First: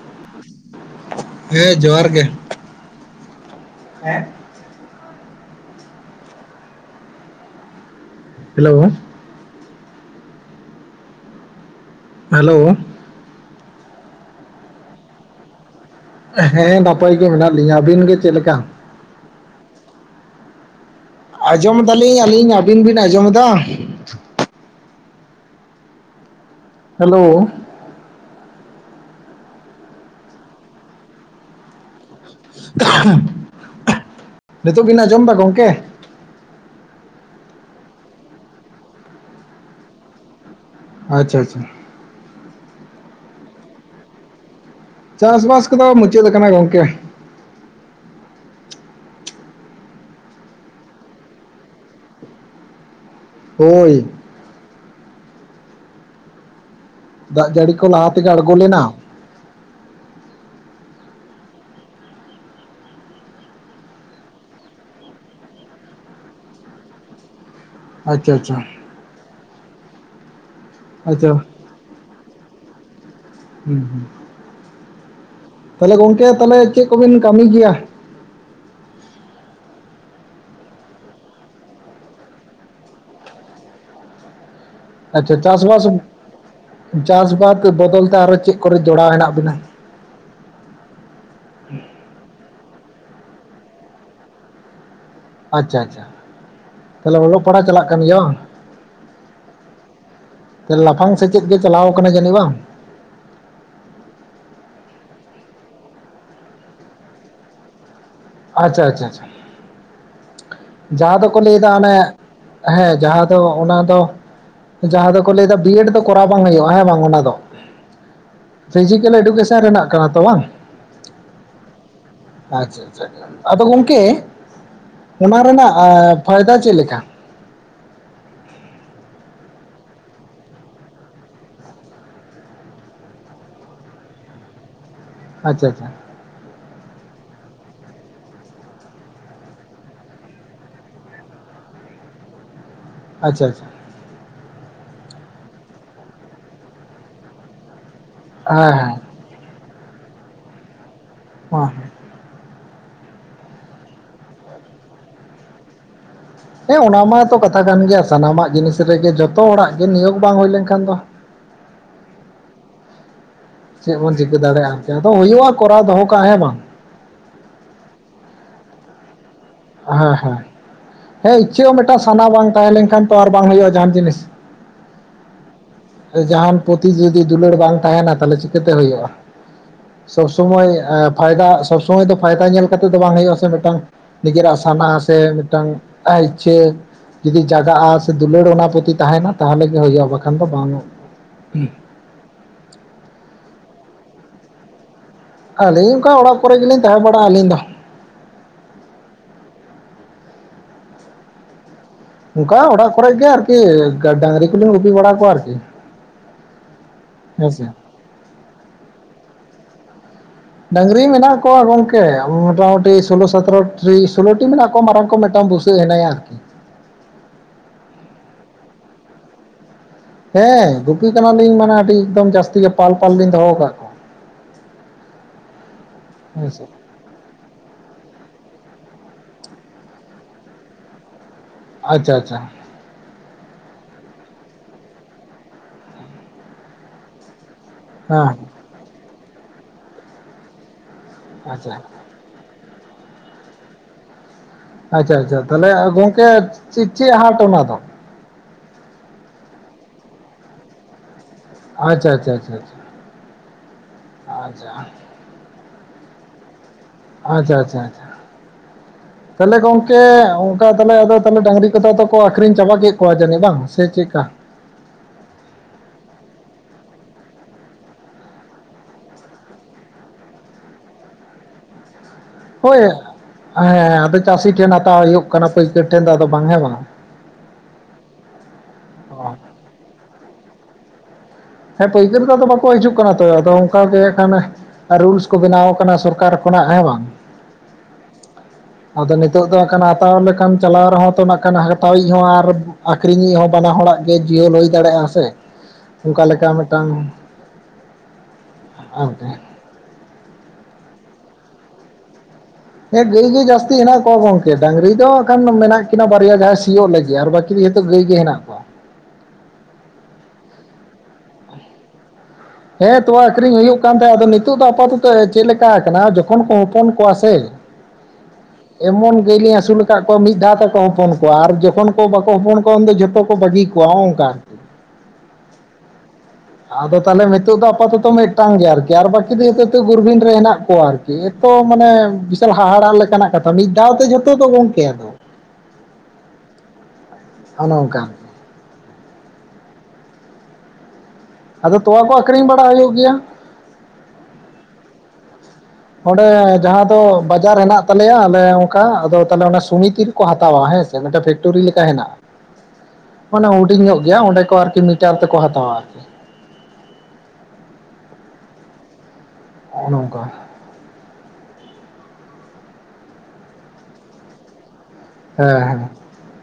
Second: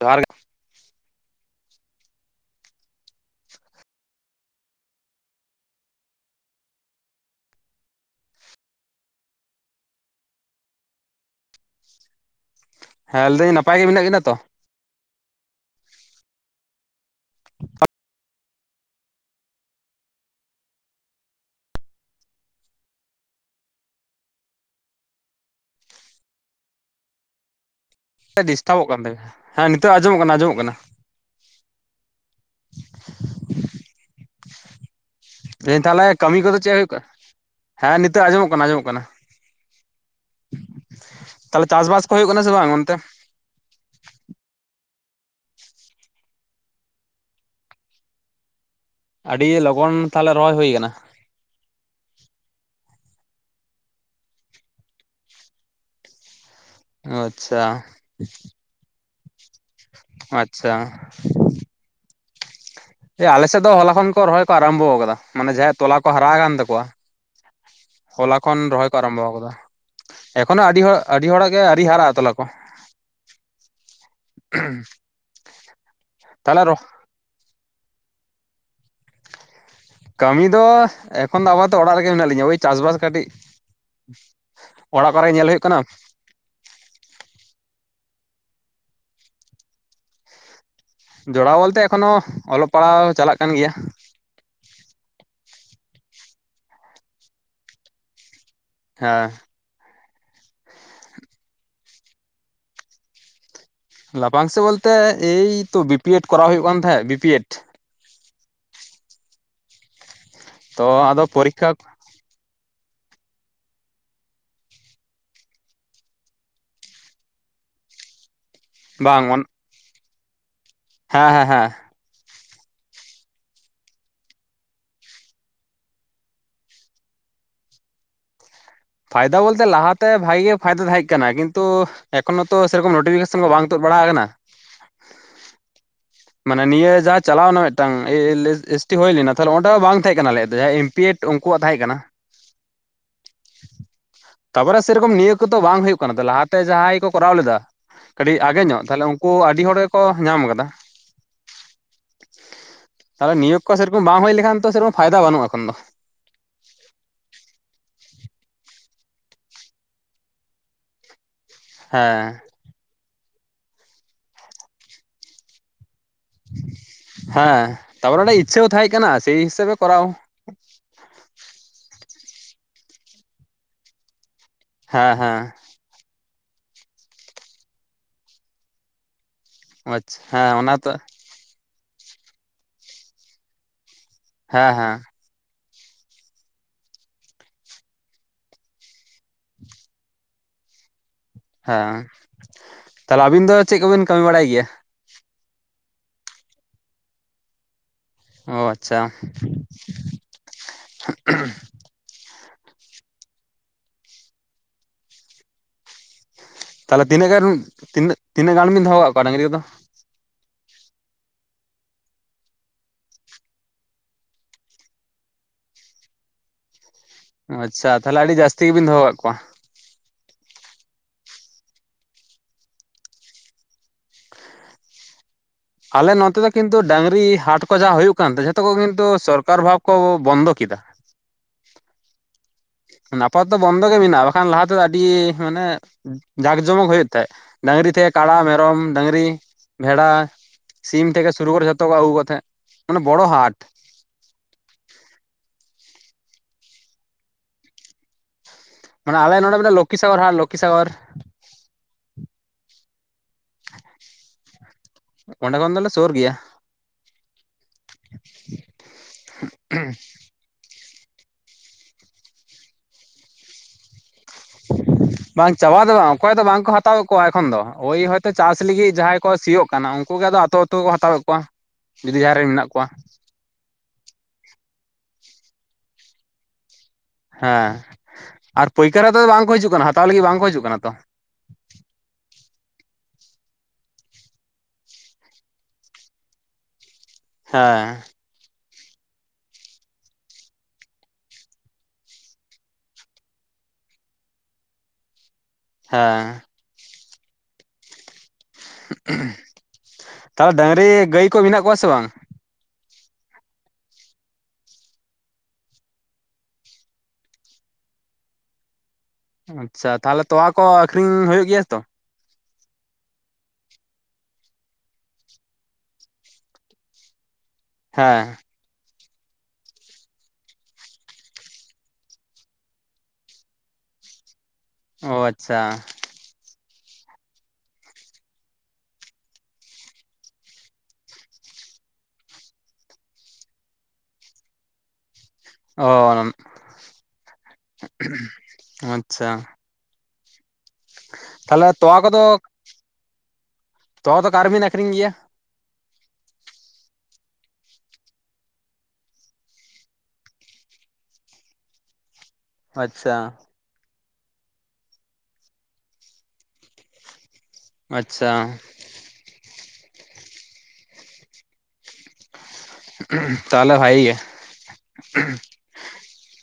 ᱡᱚᱦᱟᱨ ᱜᱮ ᱾ ᱦᱮᱸ ᱡᱚᱦᱟᱨ ᱜᱮ ᱾ ᱦᱮᱞᱳ ᱾ ᱦᱮᱞᱳ ᱾ ᱦᱮᱸ ᱞᱟᱹᱭ ᱫᱟᱹᱧ ᱱᱟᱯᱟᱭ ᱜᱮ ᱢᱮᱱᱟᱜ ᱠᱤᱱᱟ ᱛᱚ? ᱦᱮᱸ ᱱᱟᱯᱟᱭ ᱜᱮ ᱢᱮᱱᱟᱜ ᱞᱤᱧᱟ ᱾ ᱟᱹᱵᱤᱱ ᱜᱮ ᱪᱮᱫ ᱞᱮᱠᱟ? ᱟᱸᱡᱚᱢ ᱫᱟᱞᱤᱧ, ᱟᱹᱞᱤᱧ ᱟᱹᱵᱤᱱ ᱵᱤᱱ ᱟᱸᱡᱚᱢ ᱮᱫᱟ? ᱦᱮᱞᱳ ᱾ ᱰᱤᱥᱴᱟᱵᱚᱜ ᱠᱟᱱ ᱛᱤᱧᱟ ᱦᱮᱸ ᱱᱤᱛᱚᱜ ᱟᱸᱡᱚᱢᱚᱜ ᱠᱟᱱᱟ, ᱟᱸᱡᱚᱢᱚᱜ ᱠᱟᱱᱟ ᱾ ᱱᱤᱛᱳᱜ ᱵᱤᱱ ᱟᱸᱡᱚᱢ ᱮᱫᱟ ᱜᱚᱝᱠᱮ? ᱞᱟᱹᱭᱫᱟᱹᱧ ᱛᱟᱦᱚᱞᱮ ᱠᱟᱹᱢᱤ ᱠᱚᱫᱚ ᱪᱮᱫ ᱦᱩᱭᱩᱜ ᱠᱟᱱᱟ? ᱦᱮᱸ ᱱᱤᱛᱳᱜ ᱟᱸᱡᱚᱢᱚᱜ ᱠᱟᱱᱟ ᱟᱸᱡᱚᱢᱚᱜ ᱠᱟᱱᱟ᱾ ᱟᱪᱪᱷᱟ ᱟᱪᱪᱷᱟ ᱛᱟᱦᱚᱞᱮ ᱪᱟᱥᱵᱟᱥ ᱠᱚ ᱦᱩᱭᱩᱜ ᱠᱟᱱᱟ ᱥᱮ ᱵᱟᱝ ᱚᱱᱛᱮ? ᱪᱟᱥᱵᱟᱥ ᱠᱚᱫᱚ ᱢᱩᱪᱟᱹᱫ ᱟᱠᱟᱱᱟ ᱜᱚᱝᱠᱮ ᱾ ᱟᱹᱰᱤ ᱞᱚᱜᱚᱱ ᱛᱟᱦᱚᱞᱮ ᱨᱚᱦᱚᱭ ᱦᱩᱭ ᱟᱠᱟᱱᱟ? ᱦᱳᱭ ᱾ ᱫᱟᱜᱽ ᱟᱪᱪᱷᱟ ᱡᱟᱹᱲᱤ ᱠᱚ ᱞᱟᱦᱟ ᱛᱮᱜᱮ ᱟᱸᱬᱜᱚ ᱞᱮᱱᱟ ᱾ ᱟᱪᱪᱷᱟ ᱾ ᱟᱞᱮᱥᱮᱫ ᱫᱚ ᱦᱚᱞᱟ ᱠᱷᱚᱱ ᱠᱚ ᱨᱚᱦᱚᱭ ᱠᱚ ᱟᱨᱟᱢᱵᱦᱚ ᱟᱠᱟᱫᱟ, ᱢᱟᱱᱮ ᱡᱟᱦᱟᱸᱭᱟᱜ ᱛᱚᱞᱟ ᱠᱚ ᱦᱟᱨᱟ ᱟᱠᱟᱱ ᱛᱟᱠᱚᱣᱟ ᱟᱪᱪᱷᱟ ᱦᱚᱞᱟ ᱟᱪᱪᱷᱟ ᱠᱷᱚᱱ ᱨᱚᱦᱚᱭ ᱠᱚ ᱟᱨᱟᱢᱵᱷᱚ ᱟᱠᱟᱫᱟ᱾ ᱮᱠᱷᱚᱱᱳ ᱟᱹᱰᱤ ᱦᱚᱲ, ᱟᱹᱰᱤ ᱟᱪᱪᱷᱟ ᱦᱚᱲᱟᱜ ᱜᱮ ᱟᱹᱣᱨᱤ ᱦᱟᱨᱟᱜᱼᱟ ᱛᱚᱞᱟ ᱠᱚ ᱦᱩᱸ ᱦᱩᱸ [unintelligible] ᱛᱟᱦᱚᱞᱮ ᱜᱚᱝᱠᱮ ᱛᱟᱦᱚᱞᱮ ᱪᱮᱫ ᱠᱚᱵᱤᱱ ᱠᱟᱹᱢᱤ ᱜᱮᱭᱟ? ᱠᱟᱹᱢᱤ ᱫᱚ ᱮᱠᱷᱚᱱ ᱫᱚ ᱟᱯᱟᱛᱚᱛᱚ ᱚᱲᱟᱜ ᱨᱮᱜᱮ ᱢᱮᱱᱟᱜ ᱞᱤᱧᱟ, ᱳᱭ ᱪᱟᱥ ᱵᱟᱥ ᱠᱟᱹᱴᱤᱡ [inaudible] ᱟᱪᱪᱷᱟ ᱧᱮᱞ ᱦᱩᱭᱩᱜ ᱠᱟᱱᱟ ᱪᱟᱥᱵᱟᱥ ᱪᱟᱥ ᱵᱟᱫ ᱵᱚᱫᱚᱞ ᱛᱮ ᱟᱨᱚ ᱪᱮᱫ ᱠᱚᱨᱮ ᱡᱚᱲᱟᱣ ᱦᱮᱱᱟᱜ ᱵᱤᱱᱟ? ᱡᱚᱲᱟᱣ ᱚᱞᱛᱮ ᱮᱠᱷᱚᱱᱚ ᱚᱞᱚᱜ ᱯᱟᱲᱦᱟᱣ ᱪᱟᱞᱟᱜ ᱠᱟᱱ ᱜᱮᱭᱟ ᱟᱪᱪᱷᱟ ᱟᱪᱪᱷᱟ ᱾ ᱛᱟᱦᱞᱮ ᱚᱞᱚᱜ ᱯᱟᱲᱦᱟᱜ ᱪᱟᱞᱟᱜ ᱠᱟᱱ ᱜᱮᱭᱟ ᱵᱟᱝ? ᱦᱮᱸ ᱾ ᱞᱟᱯᱷᱟᱝ ᱥᱮᱪᱮᱫ ᱜᱮ ᱪᱟᱞᱟᱣ ᱟᱠᱟᱱᱟ ᱡᱟᱹᱱᱤᱡ ᱵᱟᱝ? ᱞᱟᱯᱷᱟᱝ ᱥᱮᱫ ᱵᱚᱞᱛᱮ ᱮᱭᱛᱚ ᱵᱤᱯᱤ ᱮᱰ ᱠᱚᱨᱟᱣ ᱦᱩᱭᱩᱜ ᱠᱟᱱ ᱛᱟᱦᱮᱸᱫ ᱵᱤᱯᱤ ᱮᱰ ᱟᱪᱪᱷᱟ ᱟᱪᱪᱷᱟᱷᱟ ᱛᱚ ᱡᱟᱦᱟᱸ ᱟᱫᱚ ᱫᱚᱠᱚ ᱞᱟᱹᱭ ᱯᱚᱨᱤᱠᱠᱷᱟ ᱫᱟ ᱚᱱᱮ ᱦᱮᱸ ᱡᱟᱦᱟᱸ ᱫᱚ ᱚᱱᱟ ᱫᱚ ᱡᱟᱦᱟᱸ ᱫᱚᱠᱚ ᱞᱟᱹᱭ ᱫᱟ ᱵᱤᱭᱮᱰ ᱫᱚ ᱠᱚᱨᱟᱣ ᱵᱟᱝ ᱦᱩᱭᱩᱜᱼᱟ, ᱦᱮᱸ ᱵᱟᱝ ᱚᱱᱟ ᱫᱚ [inaudible] ᱯᱷᱤᱡᱤᱠᱮᱞ ᱵᱟᱝ ᱮᱰᱩᱠᱮᱥᱚᱱ ᱨᱮᱱᱟᱜ ᱠᱟᱱᱟ ᱛᱚ ᱵᱟᱝ? ᱦᱮᱸ ᱦᱮᱸ ᱦᱮᱸ ᱾ ᱟᱪᱪᱷᱟ ᱾ ᱟᱫᱚ ᱜᱚᱝᱠᱮ, ᱚᱱᱟ ᱨᱮᱱᱟᱜ ᱯᱷᱟᱭᱫᱟ ᱪᱮᱫ ᱞᱮᱠᱟ? ᱯᱷᱟᱭ ᱫᱟ ᱵᱚᱞᱛᱮ ᱞᱟᱦᱟ ᱛᱮ ᱵᱷᱟᱜᱮ ᱜᱮ ᱯᱷᱟᱭᱫᱟ ᱛᱟᱦᱮᱸ ᱠᱟᱱᱟ, ᱠᱤᱱᱛᱩ ᱮᱠᱷᱚᱱᱳᱛᱚ ᱥᱮ ᱨᱚᱠᱚᱢ ᱱᱚᱴᱤᱯᱷᱤᱠᱮᱥᱚᱱ ᱠᱚ ᱵᱟᱝ ᱛᱩᱫ ᱵᱟᱲᱟ ᱟᱠᱟᱱᱟ, ᱟᱪᱪᱷᱟ ᱟᱪᱷᱟ ᱢᱟᱱᱮ ᱱᱤᱭᱟᱹ ᱡᱟᱦᱟᱸ ᱪᱟᱞᱟᱣ ᱮᱱᱟ ᱢᱤᱫᱴᱟᱝ ᱮ ᱮᱞ ᱮᱥ ᱴᱤ ᱦᱩᱭ ᱞᱮᱱᱟ ᱛᱟᱦᱞᱮ ᱚᱸᱰᱮ ᱦᱚᱸ ᱵᱟᱝ ᱛᱟᱦᱮᱸ ᱠᱟᱱᱟᱞᱭᱟᱜ ᱫᱚ ᱡᱟᱦᱟᱸ ᱮᱢ ᱯᱤ ᱮᱰ ᱩᱱᱠᱩᱣᱟᱜ ᱛᱟᱦᱮᱸ ᱠᱟᱱᱟ ᱟᱪᱪᱟ ᱟᱪᱪᱷᱟ, ᱛᱟᱯᱚᱨᱮ ᱥᱮᱨᱚᱠᱚᱢ ᱱᱤᱭᱳᱜ ᱠᱚᱛᱚ ᱵᱟᱝ ᱦᱩᱭᱩᱜ ᱠᱟᱱᱟ ᱞᱟᱦᱟᱛᱮ ᱡᱟᱦᱟᱸᱭ ᱠᱚ ᱠᱚᱨᱟᱣ ᱞᱮᱫᱟ, ᱠᱟᱹᱴᱤᱡ ᱟᱜᱮ ᱧᱚᱜ ᱦᱮᱸ ᱛᱟᱦᱞᱮ ᱩᱱᱠᱩ ᱟᱹᱰᱤ ᱦᱚᱲ ᱜᱮᱠᱚ ᱧᱟᱢ ᱟᱠᱟᱫᱟ, ᱚᱸ ᱛᱟᱦᱚᱞᱮ ᱱᱤᱭᱳᱜ ᱠᱚ ᱥᱮ ᱨᱚᱠᱚᱢ ᱵᱟᱝ ᱦᱩᱭ ᱞᱮᱠᱷᱟᱱ ᱛᱚ ᱥᱮᱨᱚᱠᱚᱢ ᱯᱷᱟᱭᱫᱟ ᱵᱟᱹᱱᱼᱟ ᱮᱠᱷᱚᱱ ᱫᱚ ᱦᱮᱸ ᱚᱱᱟ ᱢᱟᱛᱚ ᱠᱟᱛᱷᱟ ᱠᱟᱱ ᱜᱮᱭᱟ ᱥᱟᱱᱟᱢᱟᱜ ᱡᱤᱱᱤᱥ ᱨᱮᱜᱮ ᱡᱚᱛᱚ ᱦᱚᱲᱟᱜ ᱜᱮ ᱱᱤᱭᱳᱜ ᱵᱟᱝ ᱦᱩᱭ ᱞᱮᱱᱠᱷᱟᱱ ᱫᱚ, ᱦᱮᱸ ᱪᱮᱫ ᱵᱚᱱ ᱪᱤᱠᱟᱹ ᱫᱟᱲᱮᱭᱟᱜᱼᱟ ᱡᱮᱦᱮᱛᱩ ᱦᱩᱭᱩᱜᱼᱟ ᱠᱚᱨᱟᱣ ᱫᱚᱦᱚ ᱠᱟᱜᱼᱟ ᱦᱮᱸ ᱵᱟᱝ ᱦᱮᱸ ᱛᱟᱨᱯᱚᱨᱮ ᱚᱱᱮ ᱤᱪᱪᱷᱟᱹ ᱠᱚ ᱛᱟᱦᱮᱸ ᱠᱟᱱᱟ ᱥᱮᱭ ᱦᱤᱥᱟᱹᱵ ᱦᱮᱸ ᱦᱮᱸ ᱦᱮᱸ ᱤᱪᱪᱟᱹᱜ ᱦᱚᱸ ᱢᱤᱫᱴᱟᱝ ᱥᱟᱱᱟ ᱵᱟᱝ ᱛᱟᱦᱮᱸ ᱞᱮᱱ ᱠᱷᱟᱱ ᱛᱚ ᱟᱨ ᱵᱟᱝ ᱦᱩᱭᱩᱜᱼᱟ ᱡᱟᱦᱟᱱ ᱡᱤᱱᱤᱥ ᱦᱮᱸ ᱦᱮᱸ ᱡᱟᱦᱟᱸᱱ ᱯᱩᱛᱷᱤ ᱡᱩᱫᱤ ᱫᱩᱞᱟᱹᱲ ᱵᱟᱝ ᱛᱟᱦᱮᱱᱟ ᱛᱟᱦᱚᱞᱮ ᱪᱤᱠᱟᱹᱛᱮ ᱦᱩᱭᱩᱜᱼᱟ ᱟᱪᱪᱷᱟ ᱥᱚᱵ ᱦᱮᱸ ᱥᱚᱢᱚᱭ ᱚᱱᱟ ᱛᱚ ᱟᱯ ᱯᱷᱟᱭᱫᱟ ᱥᱚᱵᱽ ᱥᱚᱢᱚᱭ ᱫᱚ ᱯᱷᱟᱭᱫᱟ ᱧᱮᱞ ᱠᱟᱛᱮᱜ ᱫᱚ ᱵᱟᱝ ᱦᱳᱭᱳᱜ-ᱟ ᱥᱮ ᱢᱤᱫᱴᱟᱝ ᱱᱤᱡᱮᱨᱟᱜ ᱦᱮᱸ ᱥᱟᱱᱟ ᱦᱮᱸ ᱥᱮ ᱢᱤᱫᱴᱟᱝ ᱤᱪᱪᱷᱟᱹ ᱡᱩᱫᱤ ᱡᱟᱜᱟᱜᱼᱟ ᱥᱮ ᱫᱩᱞᱟᱹᱲ ᱚᱱᱟ ᱯᱩᱚᱛᱤ ᱛᱟᱦᱮᱸᱱᱟ ᱛᱟᱦᱚᱞᱮ ᱜᱮ ᱦᱩᱭᱩᱜᱼᱟ ᱵᱟᱠᱷᱟᱱ ᱫᱚ ᱵᱟᱹᱝᱼᱟ, ᱦᱮᱸ ᱛᱟᱦᱚᱞᱮ ᱟᱹᱵᱤᱱ ᱫᱚ ᱪᱮᱫ ᱠᱚᱵᱤᱱ ᱠᱟᱹᱢᱤ ᱵᱟᱲᱟᱭ ᱜᱮᱭᱟ ᱟᱹᱞᱤᱧ ᱚᱠᱟ ᱚᱲᱟᱜ ᱠᱚᱨᱮ ᱜᱮᱞᱤᱧ ᱛᱟᱦᱮᱸ ᱵᱟᱲᱟᱜᱼᱟ ᱟᱹᱞᱤᱧ ᱫᱚ ᱚ ᱟᱪᱪᱷᱟ ᱚᱝᱠᱟ ᱚᱲᱟᱜ ᱠᱚᱨᱮ ᱜᱮ ᱟᱨᱠᱤ ᱰᱟᱝᱨᱤ ᱠᱚᱞᱤᱧ ᱜᱩᱯᱤ ᱵᱟᱲᱟ ᱠᱚᱣᱟ ᱟᱨᱠᱤ ᱛᱟᱦᱞᱮ ᱛᱤᱱᱟᱹ ᱜᱟᱱ ᱨᱩᱢ ᱦᱮᱸᱥᱮ ᱛᱤᱱᱟᱹᱜ ᱛᱤᱱᱟᱹᱜ ᱜᱟᱱ ᱵᱤᱱ ᱫᱚᱦᱚ ᱟᱠᱟᱜ ᱠᱚᱣᱟ ᱰᱟᱝᱨᱤ ᱠᱚᱫᱚ ᱰᱝᱨᱤ ᱢᱮᱱᱟᱜ ᱠᱚᱣᱟ ᱜᱚᱢᱠᱮ ᱟᱵᱚ ᱢᱚᱴᱟᱢᱩᱴᱤ ᱥᱳᱞᱳ ᱥᱚᱛᱮᱨᱳᱚᱴᱤ ᱥᱳᱞᱳᱴᱤ ᱢᱮᱱᱟᱜ ᱠᱚᱣᱟ ᱢᱟᱨᱟᱝ ᱠᱚ ᱢᱤᱫᱴᱟᱝ ᱵᱩᱥ ᱥᱟᱹᱜ ᱢᱮᱱᱟᱭᱟ, ᱟᱪᱪᱷᱟ ᱛᱟᱦᱚᱞᱮ ᱟᱹᱰᱤ ᱡᱟᱹᱥᱛᱤ ᱜᱮᱵᱤᱱ ᱫᱚᱦᱚ ᱟᱠᱟᱫ ᱠᱚᱣᱟ, ᱦᱮᱸ ᱜᱩᱯᱤ ᱠᱟᱱᱟᱞᱤᱧ ᱢᱟᱱᱮ ᱟᱹᱰᱤ ᱮᱠᱫᱚᱢ ᱡᱟᱹᱥᱛᱤ ᱜᱮ ᱯᱟᱞ ᱯᱟᱞ ᱞᱤᱧ ᱫᱚᱦᱚ ᱟᱠᱟᱫ ᱠᱚᱣᱟ ᱟᱞᱮ ᱱᱚᱛᱮ ᱫᱚ ᱦᱮᱸ ᱥᱮ ᱠᱤᱱᱛᱩ ᱰᱟᱹᱟᱝᱨᱤ ᱦᱟᱴ ᱠᱚ ᱡᱟᱦᱟᱸ ᱦᱩᱭᱩᱜ ᱠᱟᱱᱛᱮ ᱡᱷᱚᱛᱚ ᱠᱚ ᱠᱤᱱᱛᱩ ᱥᱚᱨᱠᱟᱨ ᱵᱷᱟᱵᱽ ᱠᱚ ᱵᱚᱱᱫᱚ ᱠᱮᱫᱟ ᱟᱪᱪᱷᱟ ᱟᱪᱪᱷᱟ ᱟᱯᱟᱫᱚᱛᱚ ᱵᱚᱱᱫᱚ ᱜᱮ ᱢᱮᱱᱟᱜᱼᱟ ᱵᱟᱠᱷᱟᱱ ᱞᱟᱦᱟ ᱛᱮᱫᱚ ᱟᱹᱰᱤ ᱢᱟᱱᱮ ᱡᱟᱠ ᱡᱚᱢᱚᱠ ᱦᱩᱭᱩᱜ ᱛᱟᱦᱮᱸᱜ ᱰᱟᱹᱝᱨᱤ ᱛᱮ ᱠᱟᱲᱟ ᱦᱮᱸ ᱢᱮᱨᱚᱢ ᱰᱟᱹᱝᱨᱤ ᱵᱷᱮᱰᱟ ᱥᱤᱢ ᱛᱮᱜᱮ ᱥᱩᱨᱩ ᱜᱚᱨ ᱟᱪᱪᱷᱟ ᱡᱷᱚᱛᱚ ᱠᱚ ᱟᱹᱜᱩ ᱠᱚ ᱛᱟᱦᱮᱸᱜ ᱢᱟᱱᱮ ᱵᱚᱲᱚ ᱦᱟᱴ ᱟᱪᱪᱷᱟ ᱟᱪᱪᱷᱟ ᱛᱟᱦᱚᱞᱮ ᱜᱚᱢᱠᱮ ᱪᱮᱫ ᱪᱮᱫ ᱦᱟᱴ ᱚᱱᱟ ᱫᱚ, ᱢᱟᱱᱮ ᱟᱮ ᱱᱚᱰᱮ ᱢᱮᱱᱟᱜᱼᱟ ᱞᱚᱠᱠᱷᱤ ᱥᱟᱜᱚᱨ ᱦᱟᱴ ᱞᱚᱠᱠᱷᱤ ᱥᱟᱜᱚᱨ ᱟᱪᱪᱷᱟ ᱟᱪᱪᱷᱟ ᱟᱪᱪᱷᱟ ᱟ ᱟᱪᱪᱷᱟ ᱚᱸᱰᱮ ᱠᱷᱚᱱ ᱫᱚᱞᱮ ᱥᱳᱨ ᱜᱤᱭᱟ, ᱟᱪᱪᱷᱟ ᱟᱪᱪᱷᱟ ᱟᱪᱪᱷᱟ ᱛᱟᱦᱚᱞᱮ ᱜᱚᱢᱠᱮ ᱚᱱᱠᱟ ᱛᱟᱦᱞᱮ ᱟᱫᱚ ᱛᱟᱦᱞᱮ ᱰᱟᱝᱨᱤ ᱠᱚᱫᱚ ᱛᱚ ᱠᱚ ᱟᱠᱠᱷᱨᱤᱧ ᱪᱟᱵᱟ ᱠᱮᱫ ᱠᱚᱣᱟ ᱡᱟᱹᱱᱤᱡ ᱵᱟᱝ ᱥᱮ ᱪᱮᱫ ᱠᱟ [inaudible] ᱵᱟᱝ ᱪᱟᱵᱟ ᱫᱚ ᱵᱟᱝ ᱚᱠᱚᱭ ᱫᱚ ᱵᱟᱝᱠᱚ ᱦᱟᱛᱟᱣᱮᱫ ᱠᱚᱣᱟ ᱮᱠᱷᱚᱱ ᱫᱚ ᱳᱭ ᱦᱚᱭᱛᱳ ᱪᱟᱥ ᱞᱟᱹᱜᱤᱫ ᱡᱟᱦᱟᱸᱭ ᱠᱚ ᱥᱤᱭᱳᱜ ᱠᱟᱱᱟ ᱩᱱᱠᱩ ᱜᱮ ᱟᱫᱚ ᱱᱤᱛᱳᱜ ᱛᱚ ᱠᱚ ᱦᱟᱛᱟᱣᱮᱫ ᱠᱚᱣᱟ ᱵᱟᱨᱤᱭᱟ ᱨᱮ ᱢᱮᱱᱟᱜ ᱦᱳᱭ ᱠᱚᱣᱟ ᱦᱮᱸ ᱟᱫᱚ ᱪᱟᱹᱥᱤ ᱴᱷᱮᱱ ᱦᱟᱛᱟᱣ ᱦᱩᱭᱩᱜ ᱠᱟᱱᱟ ᱯᱟᱹᱭᱠᱟᱹᱨ ᱴᱷᱮᱱ ᱫᱚ ᱟᱫᱚ ᱵᱟᱝ ᱦᱮᱸ ᱵᱟᱝ ᱦᱮᱸ ᱟᱨ ᱯᱟᱹᱭᱠᱟᱨ ᱟᱫᱚ ᱵᱟᱝ ᱠᱚ ᱦᱤᱡᱩᱜ ᱠᱟᱱᱟ ᱦᱟᱛᱟᱣ ᱞᱟᱹᱜᱤᱫ ᱵᱟᱝ ᱠᱚ ᱦᱤᱡᱩᱜ ᱠᱟᱱᱟ ᱛᱚ ᱦᱮᱸ ᱯᱟᱹᱭᱠᱟᱹᱨ ᱠᱚ ᱟᱫᱚ ᱵᱟᱠᱚ ᱦᱤᱡᱩᱜ ᱠᱟᱱᱟ ᱛᱚ ᱟᱫᱚ ᱚᱱᱠᱟ ᱜᱮ ᱠᱟᱱᱟ᱾ ᱨᱩᱞᱥ ᱠᱚ ᱵᱮᱱᱟᱣ ᱠᱟᱱᱟ ᱥᱚᱨᱠᱟᱨ ᱠᱷᱚᱱᱟᱜ ᱦᱮᱸ ᱵᱟᱝ ᱦᱮᱸ ᱟᱫᱚ ᱱᱤᱛᱳᱜ ᱫᱚ ᱦᱟᱸᱜ ᱠᱷᱟᱱ ᱦᱟᱛᱟᱣᱟ ᱞᱮᱠᱷᱟᱱ ᱪᱟᱞᱟᱣ ᱨᱮᱦᱚᱸ ᱛᱚ ᱱᱟᱜ ᱠᱷᱟᱱ ᱦᱟᱛᱟᱣᱤᱡ ᱦᱚᱸ ᱟᱨ ᱟᱠᱷᱨᱤᱧᱤᱡ ᱦᱚᱸ ᱵᱟᱱᱟ ᱦᱚᱲᱟᱜ ᱜᱮ ᱡᱤᱦᱚᱞ ᱦᱩᱭ ᱫᱟᱲᱮᱭᱟᱜᱼᱟ ᱥᱮ, ᱦᱮᱸ ᱚᱱᱠᱟ ᱞᱮᱠᱟ ᱢᱮᱫᱴᱟᱝ ᱛᱟᱦᱚᱞᱮ ᱰᱟᱝᱨᱤ ᱜᱟᱹᱭ ᱠᱚ ᱢᱮᱱᱟᱜ ᱠᱚᱣᱟ ᱥᱮ ᱵᱟᱝ ᱦᱮᱸ ᱜᱟᱹᱭ ᱜᱮ ᱡᱟᱹᱥᱛᱤ ᱦᱮᱱᱟᱜ ᱠᱚᱣᱟ ᱜᱚᱝᱠᱮ ᱰᱟᱝᱨᱤ ᱫᱚ ᱟᱠᱷᱟᱱ ᱢᱮᱱᱟᱜ ᱠᱤᱱᱟ ᱵᱟᱨᱭᱟ ᱡᱟᱦᱟᱸ ᱥᱤᱭᱚᱜ ᱞᱟᱹᱜᱤᱫ ᱟᱨ ᱵᱟᱠᱤ, ᱱᱤᱛ ᱡᱚᱛᱚ ᱜᱟᱹᱭ ᱜᱮ ᱦᱮᱱᱟᱜ ᱠᱚᱣᱟ᱾ ᱟᱪᱪᱷᱟ ᱛᱟᱦᱚᱞᱮ ᱛᱚᱣᱟ ᱠᱚ ᱟᱹᱠᱷᱨᱤᱧ ᱦᱩᱭᱩᱜ ᱜᱮᱭᱟ ᱛᱚ᱾ ᱦᱮᱸ ᱛᱚᱣᱟ ᱟᱹᱠᱷᱨᱤᱧ ᱦᱩᱭᱩᱜ ᱠᱟᱱ ᱛᱟᱦᱮᱸᱫ ᱟᱫᱚ ᱱᱤᱛᱚᱜ ᱫᱚ ᱟᱯᱟᱛᱚᱛᱚ ᱪᱮᱫ ᱞᱮᱠᱟ ᱠᱟᱱᱟ ᱡᱚᱠᱷᱚᱱ ᱠᱚ ᱦᱚᱯᱚᱱ ᱠᱚᱣᱟ ᱥᱮ, ᱦᱮᱸ, ᱮᱢᱚᱱ ᱜᱟᱹᱭᱞᱤᱧ ᱟᱹᱥᱩᱞ ᱠᱟᱫ ᱠᱚᱣᱟ ᱢᱤᱫ ᱫᱷᱟᱣ ᱛᱮᱠᱚ ᱦᱚᱯᱚᱱ ᱠᱚᱣᱟ ᱟᱨ ᱡᱚᱠᱷᱚᱱ ᱠᱚ ᱵᱟᱠᱚ ᱦᱚᱯᱚᱱ ᱠᱚᱣᱟ ᱩᱱ ᱫᱚ ᱡᱷᱚᱛᱚ ᱠᱚ ᱵᱟᱹᱜᱤ ᱠᱚᱣᱟ᱾ ᱠᱚᱣᱟ ᱦᱚᱸᱜ-ᱚ ᱚᱝᱠᱟ᱾ ᱚ ᱟᱪᱪᱷᱟ, ᱟᱫᱚ ᱛᱟᱦᱚᱞᱮ ᱢᱤᱫ ᱱᱤᱛᱚᱜ ᱫᱚ ᱟᱯᱟᱛᱚᱛᱚ ᱢᱤᱫᱴᱟᱝ ᱜᱮᱭᱟ ᱟᱨᱠᱤ, ᱟᱨ ᱵᱟᱹᱠᱤ ᱫᱚ ᱡᱷᱚᱛᱚ ᱦᱤᱛᱚᱜ ᱜᱩᱨᱵᱷᱤᱱ ᱨᱮ ᱦᱮᱱᱟᱜ ᱠᱚᱣᱟ ᱟᱨᱠᱤ ᱮᱛᱚ ᱢᱟᱱᱮ, ᱦᱟᱦᱟᱲᱟᱜ ᱞᱮᱠᱟᱱᱟᱜ ᱠᱟᱛᱷᱟ ᱢᱤᱫ ᱫᱷᱟᱣ ᱛᱮ ᱡᱷᱚᱛᱚ ᱫᱚ ᱜᱚᱝᱠᱮ ᱟᱫᱚ᱾ ᱚ, ᱚᱱᱮ ᱚᱱᱠᱟ ᱟᱪᱪᱷᱟ᱾ ᱛᱟᱦᱚᱞᱮ ᱟᱫᱚ ᱛᱚᱣᱟ ᱠᱚ ᱠᱚᱫᱚ ᱟᱹᱠᱷᱨᱤᱧ ᱵᱟᱲᱟ ᱦᱩᱭᱩᱜ ᱜᱮᱭᱟ᱾ ᱛᱚᱣᱟ ᱫᱚ ᱚᱠᱟᱨᱮᱵᱤᱱ ᱟᱠᱷᱨᱤᱧ ᱜᱮᱭᱟ? ᱚᱸᱰᱮ ᱡᱟᱦᱟᱸ ᱫᱚ ᱵᱟᱡᱟᱨ ᱦᱮᱱᱟᱜ ᱛᱟᱞᱮᱭᱟ ᱟᱞᱮ ᱚᱝᱠᱟ ᱟᱫᱚ ᱛᱟᱞᱦᱮ ᱚᱱᱟ ᱥᱚᱢᱤᱛᱤ ᱨᱮ᱾ ᱠᱚ ᱦᱟᱛᱟᱣᱟ ᱦᱮᱸᱥᱮ ᱢᱤᱫᱴᱮᱱ ᱯᱷᱮᱠᱴᱚᱨᱤ ᱞᱮᱠᱟ ᱦᱮᱱᱟᱜ-ᱟ᱾ ᱟᱪᱪᱷᱟ ᱢᱟᱱᱮ ᱦᱩᱰᱤᱧ ᱧᱚᱜ ᱜᱮᱭᱟ ᱚᱸᱰᱮ ᱠᱚ ᱟᱨᱠᱤ ᱢᱤᱴᱟᱨ ᱛᱮᱠᱚ ᱦᱟᱛᱟᱣᱟ᱾ ᱟᱪᱪᱷᱟ, ᱦᱚᱸᱜᱼᱚ ᱱᱚᱝᱠᱟ᱾ ᱛᱟᱦᱚᱞᱮ ᱵᱷᱟᱜᱮ ᱜᱮ᱾ ᱦᱮᱸ ᱦᱮᱸ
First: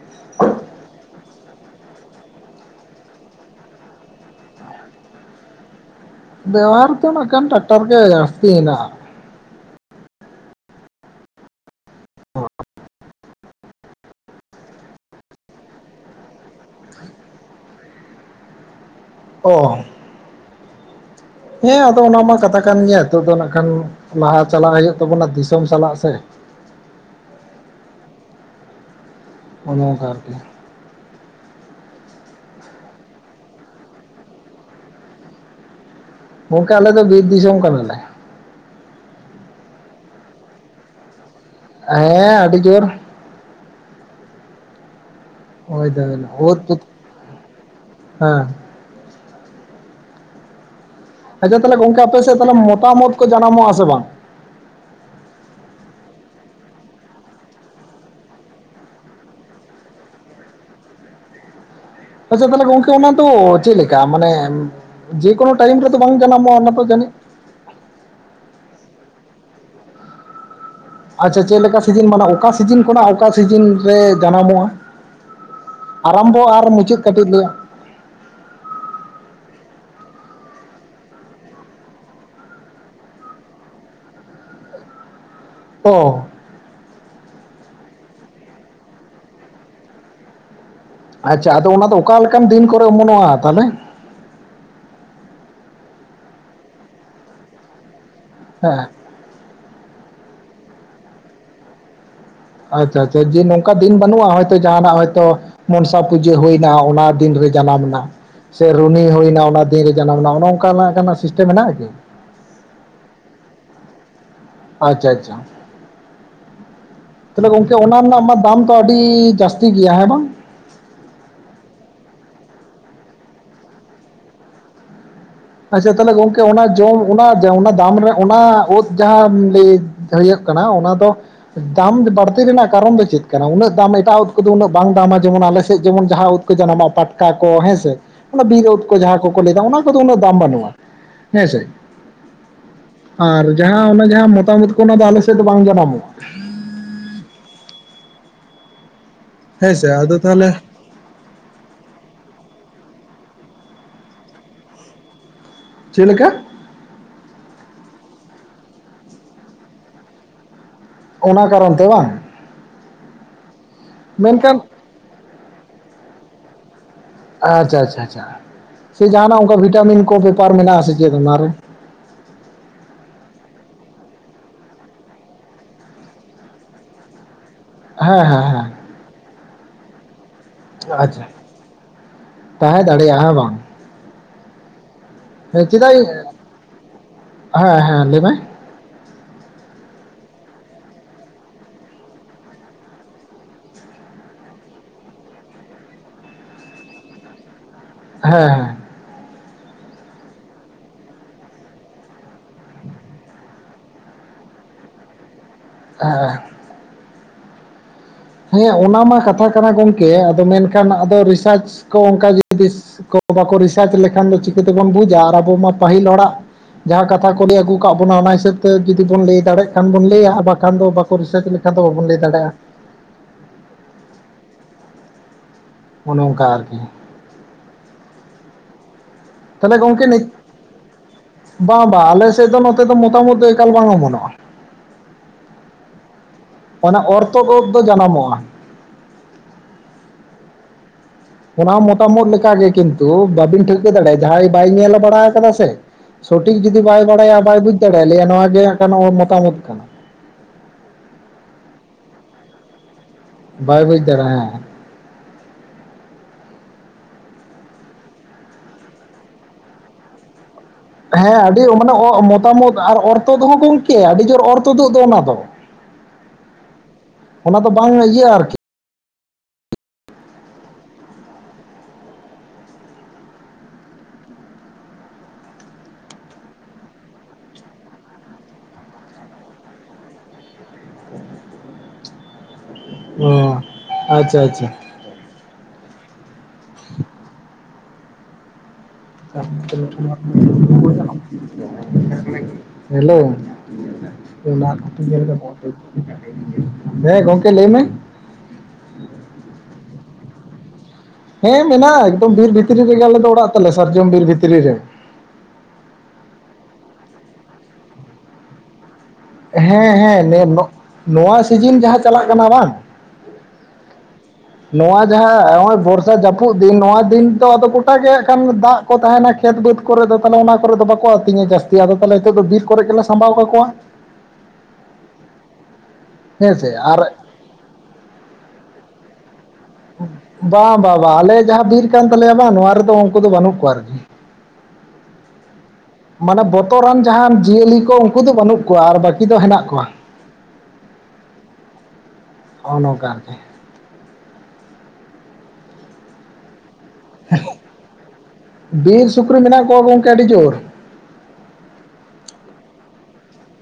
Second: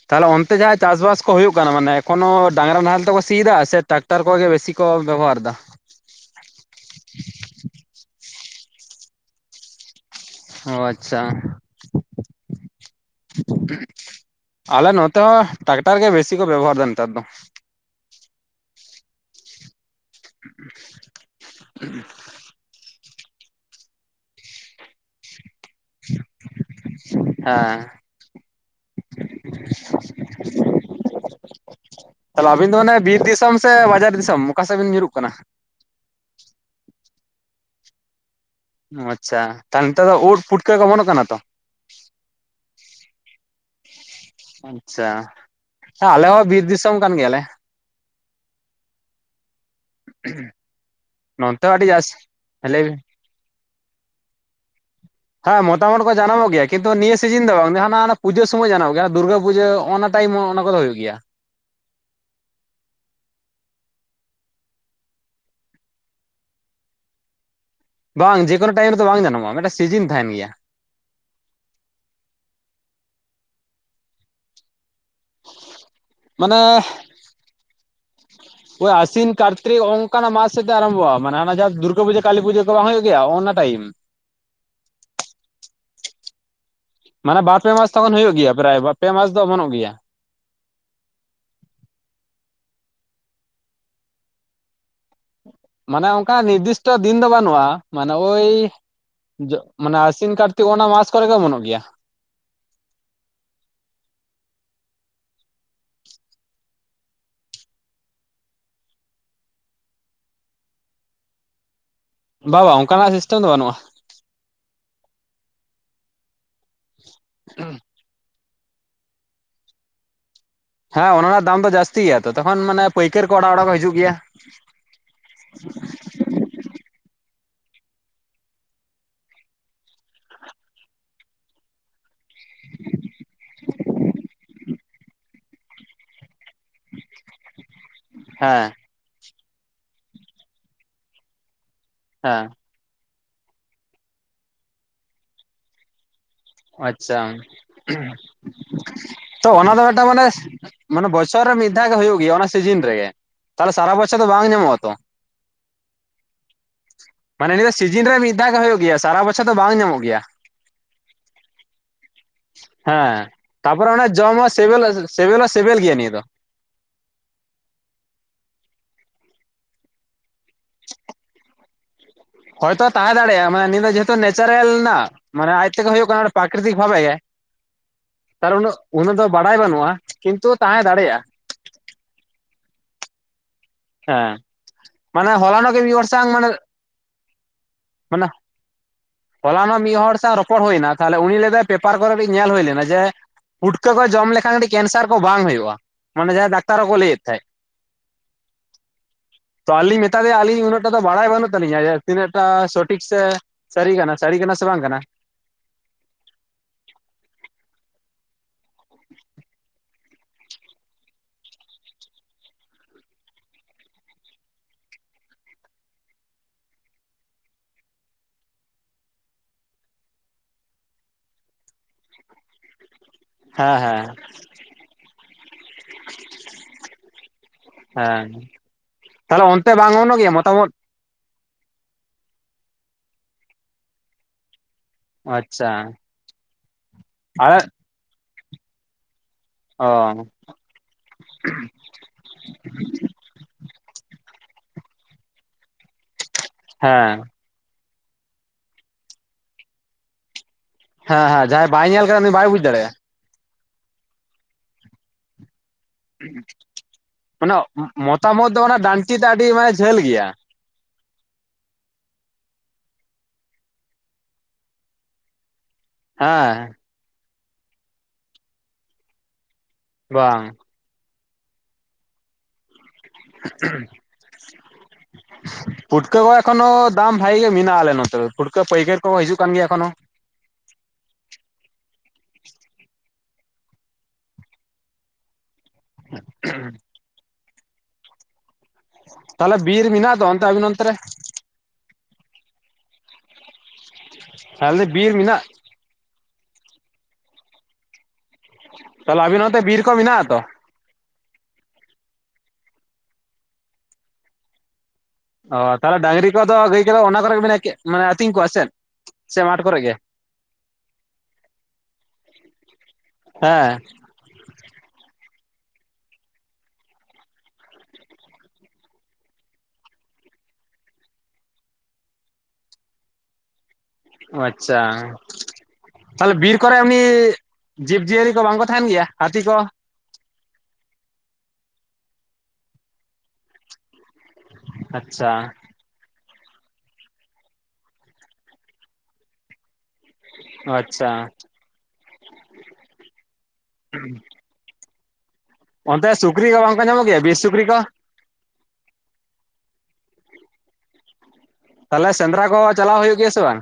ᱛᱟᱦᱚᱞᱮ ᱚᱱᱛᱮ ᱡᱟᱦᱟᱸ ᱪᱟᱥ ᱵᱟᱥ ᱠᱚ ᱦᱩᱭᱩᱜ ᱠᱟᱱᱟ ᱢᱟᱱᱮ ᱮᱠᱷᱚᱱ ᱦᱚᱸ ᱰᱟᱸᱝᱨᱟ ᱱᱟᱦᱮᱞ ᱛᱮᱠᱚ ᱥᱤᱭᱮᱫᱟ ᱥᱮ ᱴᱟᱠ ᱴᱟᱨ ᱠᱚᱜᱮ ᱵᱮᱥᱤ ᱠᱚ ᱵᱮᱵᱚᱦᱟᱨ ᱫᱟ᱾ ᱫᱮᱣᱟᱨ ᱫᱚ ᱱᱟᱸᱜ ᱠᱷᱟᱱ ᱴᱟᱠᱴᱟᱨ ᱜᱮ ᱡᱟᱹᱥᱛᱤ ᱦᱮᱱᱟᱜ-ᱟ᱾ ᱚ ᱟᱪᱪᱷᱟ, ᱟᱞᱮ ᱱᱚᱛᱮ ᱦᱚᱸ ᱴᱟᱠᱴᱟᱨ ᱜᱮ ᱵᱮᱥᱤ ᱠᱚ ᱵᱮᱵᱚᱦᱟᱨᱫᱟ ᱱᱮᱛᱟᱨ ᱫᱚ᱾ ᱚ, [inaudible] ᱦᱮᱸ ᱟᱫᱚ ᱚᱱᱟ ᱢᱟ ᱠᱟᱛᱷᱟ ᱠᱟᱱ ᱜᱮᱭᱟ ᱱᱤᱛᱚᱜ ᱫᱚ ᱱᱟᱜ ᱠᱷᱟᱱ ᱞᱟᱦᱟ ᱪᱟᱞᱟᱜ ᱦᱩᱭᱩᱜ ᱛᱟᱵᱚᱱᱟ ᱫᱤᱥᱚᱢ ᱥᱟᱞᱟᱜ ᱥᱮ᱾ ᱦᱮᱸ, ᱚᱱᱮ ᱚᱱᱠᱟ ᱟᱨᱠᱤ [inaudible] ᱛᱟᱦᱚᱞᱮ ᱟᱵᱤᱱ ᱫᱚ ᱚᱱᱟ ᱵᱤᱨ ᱫᱤᱥᱚᱢ ᱥᱮ ᱵᱟᱡᱟᱨ ᱫᱤᱥᱚᱢ ᱚᱠᱟ ᱥᱮᱫ ᱵᱤᱱ ᱧᱩᱨᱩᱜ ᱠᱟᱱᱟ? ᱜᱚᱝᱠᱮ ᱟᱞᱮ ᱫᱚ ᱵᱤᱨ ᱫᱤᱥᱚᱢ ᱠᱟᱱᱟᱞᱮ᱾ ᱚ ᱟᱪᱪᱷᱟ, ᱛᱟᱦᱚ ᱱᱤᱛᱚᱜ ᱫᱚ ᱩᱫᱽ ᱯᱷᱩᱴᱠᱟᱹ ᱠᱚ ᱚᱢᱚᱱᱚᱜ ᱠᱟᱱᱟ ᱛᱚ? ᱦᱮᱸ ᱟᱹᱰᱤ ᱡᱳᱨ᱾ ᱟᱪᱪᱷᱟ, ᱦᱳᱭ ᱫᱟᱹᱞ ᱟᱞᱮ ᱦᱚᱸ ᱳᱫ ᱵᱤᱨ ᱯᱩᱴ ᱫᱤᱥᱚᱢ ᱠᱟᱱ ᱜᱮᱭᱟᱞᱮ᱾ [inaudible] ᱦᱮᱸ ᱟᱪᱪᱷᱟ, ᱛᱟᱦᱚᱞᱮ ᱟᱹᱰᱤ ᱜᱚᱝᱠᱮ ᱡᱟᱹᱥ ᱟᱯᱮᱥᱮᱫ ᱛᱟᱦᱚᱞᱮ ᱞᱟᱹᱭ ᱵᱤᱱ ᱢᱚᱛᱟᱢ ᱳᱫᱽ ᱠᱚ ᱡᱟᱱᱟᱢᱚᱜᱼᱟ ᱥᱮ ᱵᱟᱝ? ᱦᱮᱸ ᱢᱚᱛᱟᱢ ᱳᱫᱽ ᱠᱚ ᱡᱟᱱᱟᱢᱚᱜ ᱜᱮᱭᱟ ᱠᱤᱱᱛᱩ ᱱᱤᱭᱟᱹ ᱥᱤᱡᱤᱱ ᱫᱚ ᱵᱟᱝ ᱦᱟᱱᱟ ᱚᱱᱟ ᱯᱩᱡᱟᱹ ᱥᱚᱢᱚᱭ ᱡᱟᱱᱟᱢᱚᱜ ᱜᱮᱭᱟ ᱫᱩᱨᱜᱟᱹ ᱯᱩᱡᱟᱹ ᱚᱱᱟ, ᱴᱟᱭᱤᱢᱚᱜ ᱚᱱᱟ ᱠᱚᱫᱚ ᱦᱩᱭᱩᱜ ᱜᱮᱭᱟ᱾ ᱟᱪᱪᱷᱟ ᱛᱟᱦᱚᱞᱮ ᱜᱚᱝᱠᱮ ᱚᱱᱟ ᱫᱚ ᱪᱮᱫ ᱞᱮᱠᱟ ᱢᱟᱱᱮ, ᱡᱮᱠᱳᱱᱳ ᱴᱟᱭᱤᱢ ᱨᱮᱫᱚ ᱵᱟᱝ ᱡᱟᱱᱟᱢᱚᱜᱼᱟ ᱚᱱᱟ ᱛᱚ ᱡᱟᱹᱱᱤᱡ? ᱵᱟᱝ ᱡᱮᱠᱳᱱᱳ ᱴᱟᱭᱤᱢ ᱨᱮᱫᱚ ᱵᱟᱝ ᱡᱟᱱᱟᱢᱚᱜᱼᱟ ᱢᱤᱫᱴᱟᱝ ᱥᱤᱡᱤᱱ ᱛᱟᱦᱮᱱ ᱜᱮᱭᱟ᱾ ᱟᱪᱪᱷᱟ ᱪᱮᱫ ᱞᱮᱠᱟ ᱥᱤᱡᱤᱱ ᱢᱟᱱᱮ ᱚᱠᱟ ᱥᱤᱡᱤᱱ ᱠᱷᱚᱱᱟᱜ ᱚᱠᱟ ᱥᱤᱡᱤᱱ ᱨᱮ ᱡᱟᱱᱟᱢᱚᱜᱼᱟ᱾ ᱟᱨᱟᱢᱵᱚ ᱢᱟᱱᱮ ᱟᱨ ᱢᱩᱪᱟᱹᱫ ᱠᱟᱹᱴᱤᱡ ᱞᱟᱹᱭᱟᱜ [inaudible] ᱳᱭ ᱟᱥᱤᱱ ᱠᱟᱨᱛᱨᱤᱠ ᱦᱚᱸᱜ-ᱚ ᱱᱚᱝᱠᱟᱱᱟᱜ ᱢᱟᱥ ᱥᱮᱫ ᱛᱮ ᱟᱨᱟᱢᱵᱷᱚᱜᱼᱟ ᱢᱟᱱᱮ ᱚᱱᱟ ᱡᱟᱦᱟᱸ ᱫᱩᱨᱜᱟᱹ ᱯᱩᱡᱟᱹ ᱠᱟᱞᱤ ᱯᱩᱡᱟᱹ᱾ ᱠᱚ ᱵᱟᱝ ᱦᱩᱭᱩᱜ ᱜᱮᱭᱟ ᱚᱱᱱᱟ ᱴᱟᱭᱤᱢ᱾ ᱚ, ᱢᱟᱱᱮ ᱵᱟᱨ ᱯᱮ ᱢᱟᱥ ᱛᱚᱠᱷᱚᱱ ᱦᱩᱭᱩᱜ ᱜᱮᱭᱟ ᱯᱨᱟᱭ ᱵᱟ, ᱯᱮ ᱢᱟᱥ ᱫᱚ ᱚᱢᱚᱱᱚᱜ ᱜᱮᱭᱟ᱾ ᱟᱪᱪᱷᱟ, ᱟᱫᱚ ᱚᱱᱟᱫᱚ ᱚᱠᱟ ᱞᱮᱠᱟᱱ ᱫᱤᱱ ᱠᱚᱨᱮ ᱚᱢᱚᱱᱚᱜᱼᱟ ᱛᱟᱦᱚᱞᱮ? ᱢᱟᱱᱮ ᱚᱝᱠᱟ ᱱᱤᱨᱫᱤᱥᱴᱚ ᱫᱤᱱ ᱫᱚ ᱵᱟᱹᱱᱩᱜᱼᱟ ᱢᱟᱱᱮ ᱳᱭ, ᱦᱮᱸ ᱢᱟᱱᱮ ᱟᱥᱤᱱ ᱠᱟᱨᱛᱤᱠ ᱚᱱᱟ ᱢᱟᱥ ᱠᱚᱨᱮ ᱜᱮ ᱚᱢᱚᱱᱚᱜ ᱜᱮᱭᱟ ᱟᱪᱪᱷᱟ ᱟᱪᱪᱷᱟ ᱡᱮ ᱱᱚᱝᱠᱟ ᱫᱤᱱ ᱵᱟᱹᱱᱩᱜ-ᱟ ᱦᱚᱭ ᱛᱚ ᱡᱟᱦᱟᱱᱟᱜ ᱦᱚᱭᱛᱳ ᱢᱚᱱᱥᱟ ᱯᱩᱡᱟᱹ ᱦᱩᱭᱱᱟ ᱚᱱᱟ ᱫᱤᱱᱨᱮ ᱡᱟᱱᱟᱢ ᱱᱟ ᱥᱮ ᱨᱩᱱᱦᱤ ᱦᱩᱭᱱᱟ ᱚᱱᱟ ᱫᱤᱱ ᱨᱮ ᱡᱟᱱᱟᱢ ᱮᱱᱟ ᱚᱱᱮ ᱚᱱᱠᱟᱱᱟᱜ ᱥᱤᱥᱴᱮᱢ ᱢᱮᱱᱟᱜ-ᱟ ᱠᱤ? ᱵᱟ ᱵᱟ ᱚᱱᱠᱟᱱᱟᱜ ᱥᱤᱥᱴᱮᱢ ᱫᱚ ᱵᱟᱹᱱᱩᱜ-ᱟ ᱟᱪᱪᱷᱟ ᱟᱪᱪᱷᱟ ᱛᱟᱦᱚᱞᱮ ᱜᱚᱝᱠᱮ ᱚᱱᱟ ᱨᱮᱱᱟᱜ ᱢᱟ ᱫᱟᱢ ᱛᱚ ᱟᱹᱰᱤ ᱡᱟᱹᱥᱛᱤ ᱜᱮᱭᱟ ᱦᱮᱸ ᱵᱟᱝ ᱦᱮᱸ ᱚᱱᱟ ᱨᱮᱱᱟᱜ ᱫᱟᱢ ᱫᱚ ᱡᱟᱹᱥᱛᱤ ᱜᱮᱭᱟ ᱛᱚ ᱛᱚᱠᱷᱚᱱᱟᱱᱮ ᱯᱟᱹᱭᱠᱟᱹᱨ ᱠᱚ ᱚᱲᱟᱜ ᱚᱲᱟᱜ ᱠᱚ ᱦᱤᱡᱩᱜ ᱜᱮᱭᱟ ᱟᱪᱪᱷᱟ ᱛᱟᱦᱚᱞᱮ ᱜᱚᱝᱠᱮ ᱚᱱᱟ ᱡᱚᱢ ᱚᱱᱟ ᱚᱱᱟ ᱫᱟᱢ ᱨᱮ ᱚᱱᱟ ᱳᱛ ᱡᱟᱦᱟᱸ ᱞᱟᱹᱭ ᱦᱩᱭᱩᱜ ᱠᱟᱱᱟ ᱚᱱᱟ ᱫᱚ ᱫᱟᱢ ᱵᱟᱹᱲᱛᱤ ᱨᱮᱱᱟᱜ ᱠᱟᱨᱚᱱ ᱫᱚ ᱪᱮᱫ ᱠᱟᱱᱟ ᱩᱱᱟᱹᱜ ᱫᱟᱢ ᱮᱴᱟᱜ ᱳᱛ ᱠᱚᱫᱚ ᱩᱱᱟᱹᱜ ᱵᱟᱝ ᱫᱟᱢᱟ ᱡᱮᱢᱚᱱ ᱟᱞᱮ ᱥᱮᱫ ᱡᱮᱢᱚᱱ ᱡᱟᱦᱟᱸ ᱳᱛ ᱡᱟᱱᱟᱢᱚᱜ-ᱟ ᱯᱟᱴᱠᱟ ᱠᱚ ᱦᱮᱸᱥᱮ ᱚᱱᱟ ᱦᱮᱸ ᱵᱤᱨᱫ ᱠᱚ ᱡᱟᱦᱟᱸ ᱠᱚ ᱞᱟᱹᱭᱫᱟ ᱚᱱᱟ ᱠᱚᱫᱚ ᱩᱱᱟᱹᱜ ᱫᱟᱢ ᱵᱟᱹᱱᱩᱜ-ᱟ ᱦᱮᱸ ᱥᱮ ᱦᱮᱸ ᱟᱨ ᱡᱟᱦᱟᱸ ᱚᱱᱟ ᱡᱟᱦᱟᱸ ᱢᱚᱛᱟᱢ ᱩᱫᱠᱚ ᱚᱱᱟ ᱫᱚ ᱟᱞᱮ ᱥᱮᱫ ᱫᱚ ᱵᱟᱝ ᱡᱟᱱᱟᱢᱚᱜ-ᱟ ᱟᱪᱪᱷᱟ ᱛᱚ ᱚᱱᱟ ᱦᱮᱸ ᱫᱚ ᱥᱮ ᱢᱤᱫᱴᱟᱝ ᱟᱫᱚ ᱢᱟᱱᱮ ᱛᱟᱦᱚᱞᱮ ᱢᱟᱱᱮ ᱵᱚᱪᱷᱚᱨ ᱨᱮ ᱢᱤᱫ ᱫᱷᱟᱣ ᱜᱮ ᱦᱩᱭᱩᱜ ᱜᱮᱭᱟ ᱚᱱᱟ ᱥᱤᱡᱤᱱ ᱨᱮᱜᱮ ᱛᱟᱦᱚᱞᱮ ᱥᱟᱨᱟ ᱵᱚᱪᱷᱚᱨ ᱫᱚ ᱵᱟᱝ ᱧᱟᱢᱚᱜ-ᱟ ᱛᱚ ᱪᱮ ᱞᱮᱠᱟ ᱢᱟᱱᱮ ᱱᱤᱭᱟᱹ ᱫᱚ ᱥᱤᱡᱤᱱ ᱨᱮ ᱢᱤᱫ ᱫᱷᱟᱣ ᱜᱮ ᱦᱩᱭᱩᱜ ᱜᱮᱭᱟ ᱥᱟᱨᱟ ᱵᱚᱪᱷᱚᱨ ᱫᱚ ᱵᱟᱝ ᱧᱟᱢᱚᱜ ᱜᱮᱭᱟ ᱚᱱᱟ ᱠᱟᱨᱚᱱ ᱛᱮ ᱵᱟᱝ ᱦᱮᱸ ᱛᱟᱯᱚᱨᱮ ᱚᱱᱟ ᱡᱚᱢ ᱦᱚ ᱢᱮᱱᱠᱷᱟᱱ ᱥᱮᱵᱤᱞ ᱦᱚᱸ ᱥᱮᱵᱤᱞ ᱜᱮᱭᱟ ᱱᱤᱭᱟᱹ ᱫᱚ ᱟᱪᱪᱷᱟ ᱟᱪᱪᱷᱟ ᱟᱪᱪᱷᱟ ᱟᱪᱪᱷᱟ ᱟᱪᱪᱷᱟ ᱥᱮ ᱡᱟᱦᱟᱱᱟᱜ ᱚᱱᱠᱟ ᱵᱷᱤᱴᱟᱢᱤᱱ ᱠᱚ ᱵᱮᱯᱟᱨ ᱢᱮᱱᱟᱜ-ᱟ ᱥᱮ ᱪᱮᱫ ᱚᱱᱟᱨᱮ ᱦᱳᱭᱛᱳ ᱛᱟᱦᱮᱸ ᱫᱟᱲᱮᱭᱟᱜ-ᱟ ᱢᱟᱱᱮ ᱱᱤᱭᱟᱹ ᱫᱚ ᱡᱮᱦᱮᱛᱩ ᱱᱮᱪᱟᱨᱮᱞ ᱨᱮᱱᱟᱜ ᱢᱟᱱᱮ ᱟᱡᱛᱮᱜᱮ ᱦᱩᱭᱩᱜ ᱠᱟᱱᱟ ᱯᱨᱟᱠᱨᱤᱛᱤᱠ ᱵᱷᱟᱵᱮ ᱜᱮ ᱦᱮᱸ ᱛ ᱦᱮᱸ [unintelligible] ᱦᱮᱸ ᱩᱱᱟᱹᱜ ᱩᱱᱟᱹᱜ ᱫᱚ ᱵᱟᱲᱟᱭ ᱵᱟᱹᱱᱩᱜ-ᱟ ᱠᱤᱱᱛᱩ ᱛᱟᱦᱮᱸ ᱟᱪᱪᱷᱟ ᱫᱟᱲᱮᱭᱟᱜᱼᱟ ᱛᱟᱦᱮᱸ ᱫᱟᱲᱮᱭᱟᱜ ᱦᱮ ᱵᱟᱝ ᱦᱮᱸ ᱢᱟᱱᱮ ᱦᱚᱞᱟᱱᱚᱜ ᱜᱮ ᱪᱮᱫᱟᱜ ᱢᱤᱫ ᱤᱧ ᱦᱚᱲᱥᱟᱝ ᱢᱟᱱᱮ ᱦᱮᱸ ᱦᱮᱸ ᱞᱟᱹᱭ ᱢᱟᱱᱮ ᱢᱮ ᱦᱚᱞᱟᱱᱚᱜ ᱦᱚᱸ ᱢᱤᱫ ᱦᱚᱲ ᱥᱟᱶ ᱨᱚᱯᱚᱲ ᱦᱩᱭᱱᱟ ᱛᱟᱦᱚᱞᱮ ᱩᱱᱤ ᱞᱟᱹᱭᱫᱟᱭ ᱯᱮᱯᱟᱨ ᱠᱚᱨᱮᱤᱡ ᱧᱮᱞ ᱦᱩᱭ ᱞᱮᱱᱟ ᱡᱮ ᱯᱷᱩᱴᱠᱟᱹ ᱠᱚ ᱡᱚᱢ ᱞᱮᱠᱷᱟᱱ ᱟᱹᱰᱤ ᱠᱮᱱᱥᱟᱨ ᱠᱚ ᱵᱟᱝ ᱦᱩᱭᱩᱜ-ᱟ ᱢᱟᱱᱮ ᱡᱟᱦᱟᱸᱭ ᱫᱟᱠᱛᱟᱨ ᱦᱚᱸ ᱠᱚ ᱞᱟᱹᱭ ᱮᱫ ᱛᱟᱦᱮᱸᱫ ᱦᱮᱸ ᱦᱮᱸ ᱛᱚ ᱟᱞᱤ ᱢᱮᱛᱟ ᱫᱮᱭᱟ ᱟᱹᱞᱤᱧ ᱩᱱᱟᱹᱜ ᱴᱟ ᱫᱚ ᱵᱟᱲᱟᱭ ᱵᱟᱹᱱᱩᱜ ᱛᱟᱹᱞᱤᱧᱟ ᱡᱮ ᱛᱤᱱᱟᱹᱜ ᱴᱟ ᱥᱚᱴᱷᱤᱠ ᱥᱮ ᱥᱟᱹᱨᱤ ᱠᱟᱱᱟ ᱥᱟᱹᱨᱤ ᱠᱟᱱᱟ ᱥᱮ ᱵᱟᱝ ᱠᱟᱱᱟ ᱦᱮ ᱦᱮᱸ ᱚᱱᱟᱢᱟ ᱠᱟᱛᱷᱟ ᱠᱟᱱᱟ ᱜᱚᱝᱠᱮ ᱟᱫᱚ ᱢᱮᱱᱠᱷᱟᱱ ᱟᱫᱚ ᱨᱤᱥᱟᱨᱪ ᱠᱚ ᱚᱱᱠᱟ ᱡᱚᱫᱤ ᱵᱟᱠᱚ ᱨᱤᱥᱟᱨᱪ ᱞᱮᱠᱷᱟᱱ ᱫᱚ ᱪᱤᱠᱟᱹ ᱛᱮᱵᱚᱱ ᱵᱩᱡ ᱟ ᱟᱨ ᱟᱵᱚ ᱢᱟ ᱯᱟᱹᱦᱤᱞ ᱦᱚᱲᱟᱜ ᱡᱟᱦᱟᱸ ᱠᱟᱛᱷᱟ ᱠᱚ ᱞᱟᱹᱭ ᱟᱹᱜᱩ ᱠᱟᱜ ᱵᱚᱱᱟ ᱚᱱᱟ ᱦᱤᱥᱟᱹᱵ ᱛᱮ ᱡᱩᱫᱤ ᱵᱚᱱ ᱞᱟᱹᱭ ᱫᱟᱲᱮᱭᱟᱜ ᱠᱷᱟᱱ ᱵᱚᱱ ᱞᱟᱹᱭ ᱟ ᱵᱟᱠᱷᱟᱱ ᱫᱚ ᱨᱤᱥᱟᱨᱪ ᱞᱮᱠᱷᱟᱱ ᱫᱚ ᱵᱟᱵᱚᱱ ᱞᱟᱹᱭ ᱫᱟᱲᱮᱭᱟᱜ-ᱟ᱾ ᱦᱮᱸ ᱦᱮᱸ ᱚᱱᱮ ᱚᱱᱟᱠᱟ ᱟᱨᱠᱤ ᱜᱮ ᱦᱮᱸ ᱚᱱᱛᱮ ᱛᱟᱦᱚᱞᱮ ᱵᱟᱝ ᱜᱚᱢᱠᱮ ᱚᱢᱚᱱᱚᱜ ᱱᱤᱛ ᱜᱮᱭᱟ ᱢᱚᱛᱟᱢᱚᱛ ᱵᱟᱝ ᱵᱟᱝ ᱟᱞᱮ ᱥᱮᱫ ᱫᱚ ᱱᱚᱛᱮ ᱫᱚ ᱢᱚᱛᱟᱢᱚᱛ ᱮᱠᱟᱞ ᱵᱟᱝ ᱚᱢᱚᱱᱚᱜ-ᱟ᱾ ᱟᱪᱪᱷᱟ ᱚᱱᱟ ᱚᱨᱛᱷᱚ ᱟᱨ ᱳᱫ ᱫᱚ ᱡᱟᱱᱟᱢᱚᱜ-ᱟ᱾ ᱚ ᱚᱱᱟ ᱢᱚᱛᱟᱢ ᱳᱫ ᱞᱮᱠᱟᱜᱮ ᱠᱤᱱᱛᱩ ᱵᱟᱵᱤᱱ ᱴᱷᱟᱹᱣᱠᱟᱹ ᱫᱟᱲᱮᱭᱟᱜ-ᱟ ᱡᱟᱦᱟᱸᱭ ᱵᱟᱭ ᱧᱮᱞ ᱵᱟᱲᱟ ᱠᱟᱫᱟ ᱥᱮ ᱥᱚᱴᱷᱤᱠ ᱡᱩᱫᱤ ᱵᱟᱭ ᱦᱮᱸ ᱵᱟᱲᱟᱭᱟ ᱵᱟᱭ ᱵᱩᱡ ᱫᱟᱲᱮᱭᱟᱜ-ᱟᱭᱟ ᱱᱚᱣᱟ ᱜᱮ ᱢᱚᱛᱟᱢ ᱳᱫ ᱠᱟᱱᱟ ᱦᱮᱸ ᱦᱮᱸ ᱡᱟᱦᱟᱸᱭ ᱵᱟᱭ ᱧᱮᱞ ᱠᱟᱱᱟ ᱩᱱᱤ ᱵᱟᱭ ᱵᱩᱡ ᱫᱟᱲᱮᱭᱟᱜ-ᱟ ᱵᱟᱭ ᱵᱩᱡ ᱫᱟᱨᱟ ᱦᱮᱸ ᱢᱟᱱᱮ ᱢᱚᱛᱟᱢ ᱳᱫ ᱫᱚ ᱚᱱᱟ ᱰᱟᱱᱴᱤ ᱫᱚ ᱟᱹᱰᱤ ᱢᱟᱱᱮ ᱡᱷᱟᱹᱞ ᱜᱮᱭᱟ ᱦᱮᱸ ᱟᱹᱰᱤ ᱢᱟᱱᱮ ᱢᱚᱛᱟᱢ ᱳᱫ ᱟᱨ ᱚᱨᱛᱷᱚ ᱦᱚ ᱜᱚᱝᱠᱮ ᱟᱹᱰᱤ ᱡᱳᱨ ᱚᱨᱛᱷᱚ ᱫᱚᱜ ᱫᱚ ᱚᱱᱟ ᱫᱚ ᱦᱮᱸ ᱚᱱᱟ ᱫᱚ ᱵᱟᱝ ᱤᱭᱟᱹ ᱟᱨᱠᱤ ᱲᱟᱝ [inaudible] ᱯᱩᱴᱠᱟᱹ ᱠᱚ ᱮᱠᱷᱚᱱᱳ ᱫᱟᱢ ᱵᱷᱟᱜᱤ ᱜᱮ ᱢᱮᱱᱟᱜᱼᱟ ᱟᱞᱮ ᱱᱚᱛᱮ, ᱯᱩᱴᱠᱟᱹ ᱯᱟᱹᱭᱠᱟᱹᱨ ᱠᱚᱦ ᱦᱤᱡᱩᱜ ᱠᱟᱱ ᱜᱮᱭᱟ ᱮᱠᱷᱚᱱᱳ᱾ ᱚ, ᱟᱪᱪᱷᱟ ᱟᱪᱪᱷᱟ᱾ [inaudible] ᱛᱟᱦᱚᱞᱮ ᱵᱤᱨ ᱢᱮᱱᱟᱜ ᱫᱚ ᱚᱱᱛᱮ ᱟᱹᱵᱤᱱ ᱚᱱᱛᱮ ᱨᱮ [unintelligible] ᱦᱮᱞᱳ [unintelligible] ᱛᱟᱦᱚᱞᱮ ᱵᱤᱨ ᱢᱮᱱᱟᱜ ᱦᱮᱸ ᱜᱚᱝᱠᱮ ᱞᱟᱹᱭ ᱢᱮ᱾ ᱛᱟᱦᱞᱮ ᱟᱵᱤᱱ ᱱᱚᱛᱮ ᱵᱤᱨ ᱠᱚ ᱢᱮᱱᱟᱜᱼᱟ ᱟᱛᱚ? ᱦᱮᱸ ᱢᱮᱱᱟᱜᱼᱟ ᱮᱠᱫᱚᱢ ᱵᱤᱨ ᱵᱷᱤᱛᱨᱤ ᱨᱮᱜᱮ ᱟᱞᱮ ᱫᱚ ᱚᱲᱟᱜ ᱛᱟᱞᱮ ᱥᱟᱨᱡᱚᱢ ᱵᱤᱨ ᱵᱷᱤᱛᱨᱤ ᱨᱮ᱾ ᱚ, ᱛᱟᱦᱞᱮ ᱰᱟᱝᱨᱤ ᱠᱚᱫᱚ, ᱜᱟᱹᱭ ᱠᱚᱫᱚ ᱚᱱᱟ ᱠᱚᱨᱮ ᱜᱮᱵᱤᱱ ᱟᱠᱤ ᱢᱟᱱᱮ ᱟᱛᱤᱧ ᱠᱚᱣᱟ ᱥᱮ ᱪᱮᱫ? ᱦᱮᱸ ᱦᱮᱸ ᱱᱚᱣᱟ ᱫᱚ, ᱱᱚᱣᱟ ᱥᱤᱡᱤᱱ ᱡᱟᱦᱟᱸ ᱪᱟᱞᱟᱜ ᱠᱟᱱᱟ ᱵᱟᱝ, ᱦᱮᱸ᱾ ᱱᱚᱣᱟ ᱡᱟᱦᱟᱸ ᱱᱚᱜᱼᱚᱭ ᱵᱚᱨᱥᱟ ᱡᱟᱹᱯᱩᱫ ᱫᱤᱱ ᱱᱚᱣᱟ ᱫᱤᱱ ᱛᱚ ᱟᱫᱚ ᱜᱚᱴᱟ ᱜᱮ ᱦᱟᱸᱜ ᱠᱷᱟᱱ ᱫᱟᱜ ᱠᱚ ᱛᱟᱦᱮᱱᱟ ᱠᱷᱮᱛ ᱵᱟᱹᱫᱽ ᱠᱚᱨᱮ ᱫᱚ ᱛᱟᱦᱚᱞᱮ ᱚᱱᱟ ᱠᱚᱨᱮ ᱫᱚ ᱵᱟᱠᱚ ᱟᱹᱛᱤᱧᱟ ᱡᱟᱹᱥᱛᱤ, ᱟᱫᱚ ᱛᱟᱦᱞᱮ ᱦᱤᱛᱳᱜ ᱫᱚ ᱵᱤᱨ ᱠᱚᱨᱮ ᱜᱮᱞᱮ ᱥᱟᱸᱵᱟᱣ ᱠᱟᱠᱚᱣᱟ᱾ ᱟᱪᱪᱷᱟ, ᱛᱟᱦᱞᱮ ᱦᱮᱸ ᱵᱤᱨ ᱥᱮ ᱠᱚᱨᱮ ᱩᱱᱤ ᱟᱨ ᱡᱤᱵᱽᱡᱤᱭᱟᱹᱞᱤ ᱠᱚ ᱵᱟᱝᱠᱚ ᱛᱟᱦᱮᱱ ᱜᱮᱭᱟ ᱦᱟᱹᱛᱤ ᱠᱚ? ᱵᱟᱝ ᱵᱟᱝ ᱵᱟᱝ, ᱟᱞᱮ ᱡᱟᱦᱟᱸ ᱵᱤᱨ ᱠᱟᱱ ᱛᱟᱞᱮᱭᱟ ᱵᱟᱝ ᱱᱚᱣᱟ ᱨᱮᱫᱚ ᱩᱝᱠᱩ ᱫᱚ ᱵᱟᱹᱱᱩᱜ ᱠᱚᱣᱟ ᱟᱨᱠᱤ᱾ ᱟᱪᱪᱷᱟ᱾ ᱢᱟᱱᱮ ᱵᱚᱛᱚᱨᱟᱱ ᱡᱟᱦᱟᱱ ᱡᱤᱭᱟᱹᱞᱤ ᱠᱚ ᱩᱝᱠᱩ ᱫᱚ ᱵᱟᱹᱱᱩᱜ ᱠᱚᱣᱟ ᱟᱨ ᱵᱟᱹᱠᱤ ᱫᱚ ᱦᱮᱱᱟᱜ ᱠᱚᱣᱟ᱾ ᱟᱪᱪᱷᱟ᱾ ᱦᱚᱸᱜ-ᱚ ᱱᱚᱝᱠᱟ ᱟᱨ ᱠᱤ᱾ ᱦᱩᱸ᱾ ᱚᱱᱛᱮ ᱥᱩᱠᱨᱤ ᱠᱚ ᱵᱟᱝᱠᱚ ᱧᱟᱢᱚᱜ ᱜᱮᱭᱟ ᱵᱤᱥ ᱥᱩᱠᱨᱤ ᱠᱚ? ᱵᱤᱨ ᱥᱩᱠᱨᱤ ᱢᱮᱱᱟᱜ ᱠᱚᱣᱟ ᱜᱚᱝᱠᱮ ᱟᱹᱰᱤ ᱡᱳᱨ᱾ ᱛᱟᱦᱞᱮ ᱥᱮᱸᱫᱽᱨᱟ ᱠᱚ ᱪᱟᱞᱟᱣ ᱦᱩᱭᱩᱜ ᱜᱮᱭᱟ ᱥᱮ ᱵᱟᱝ?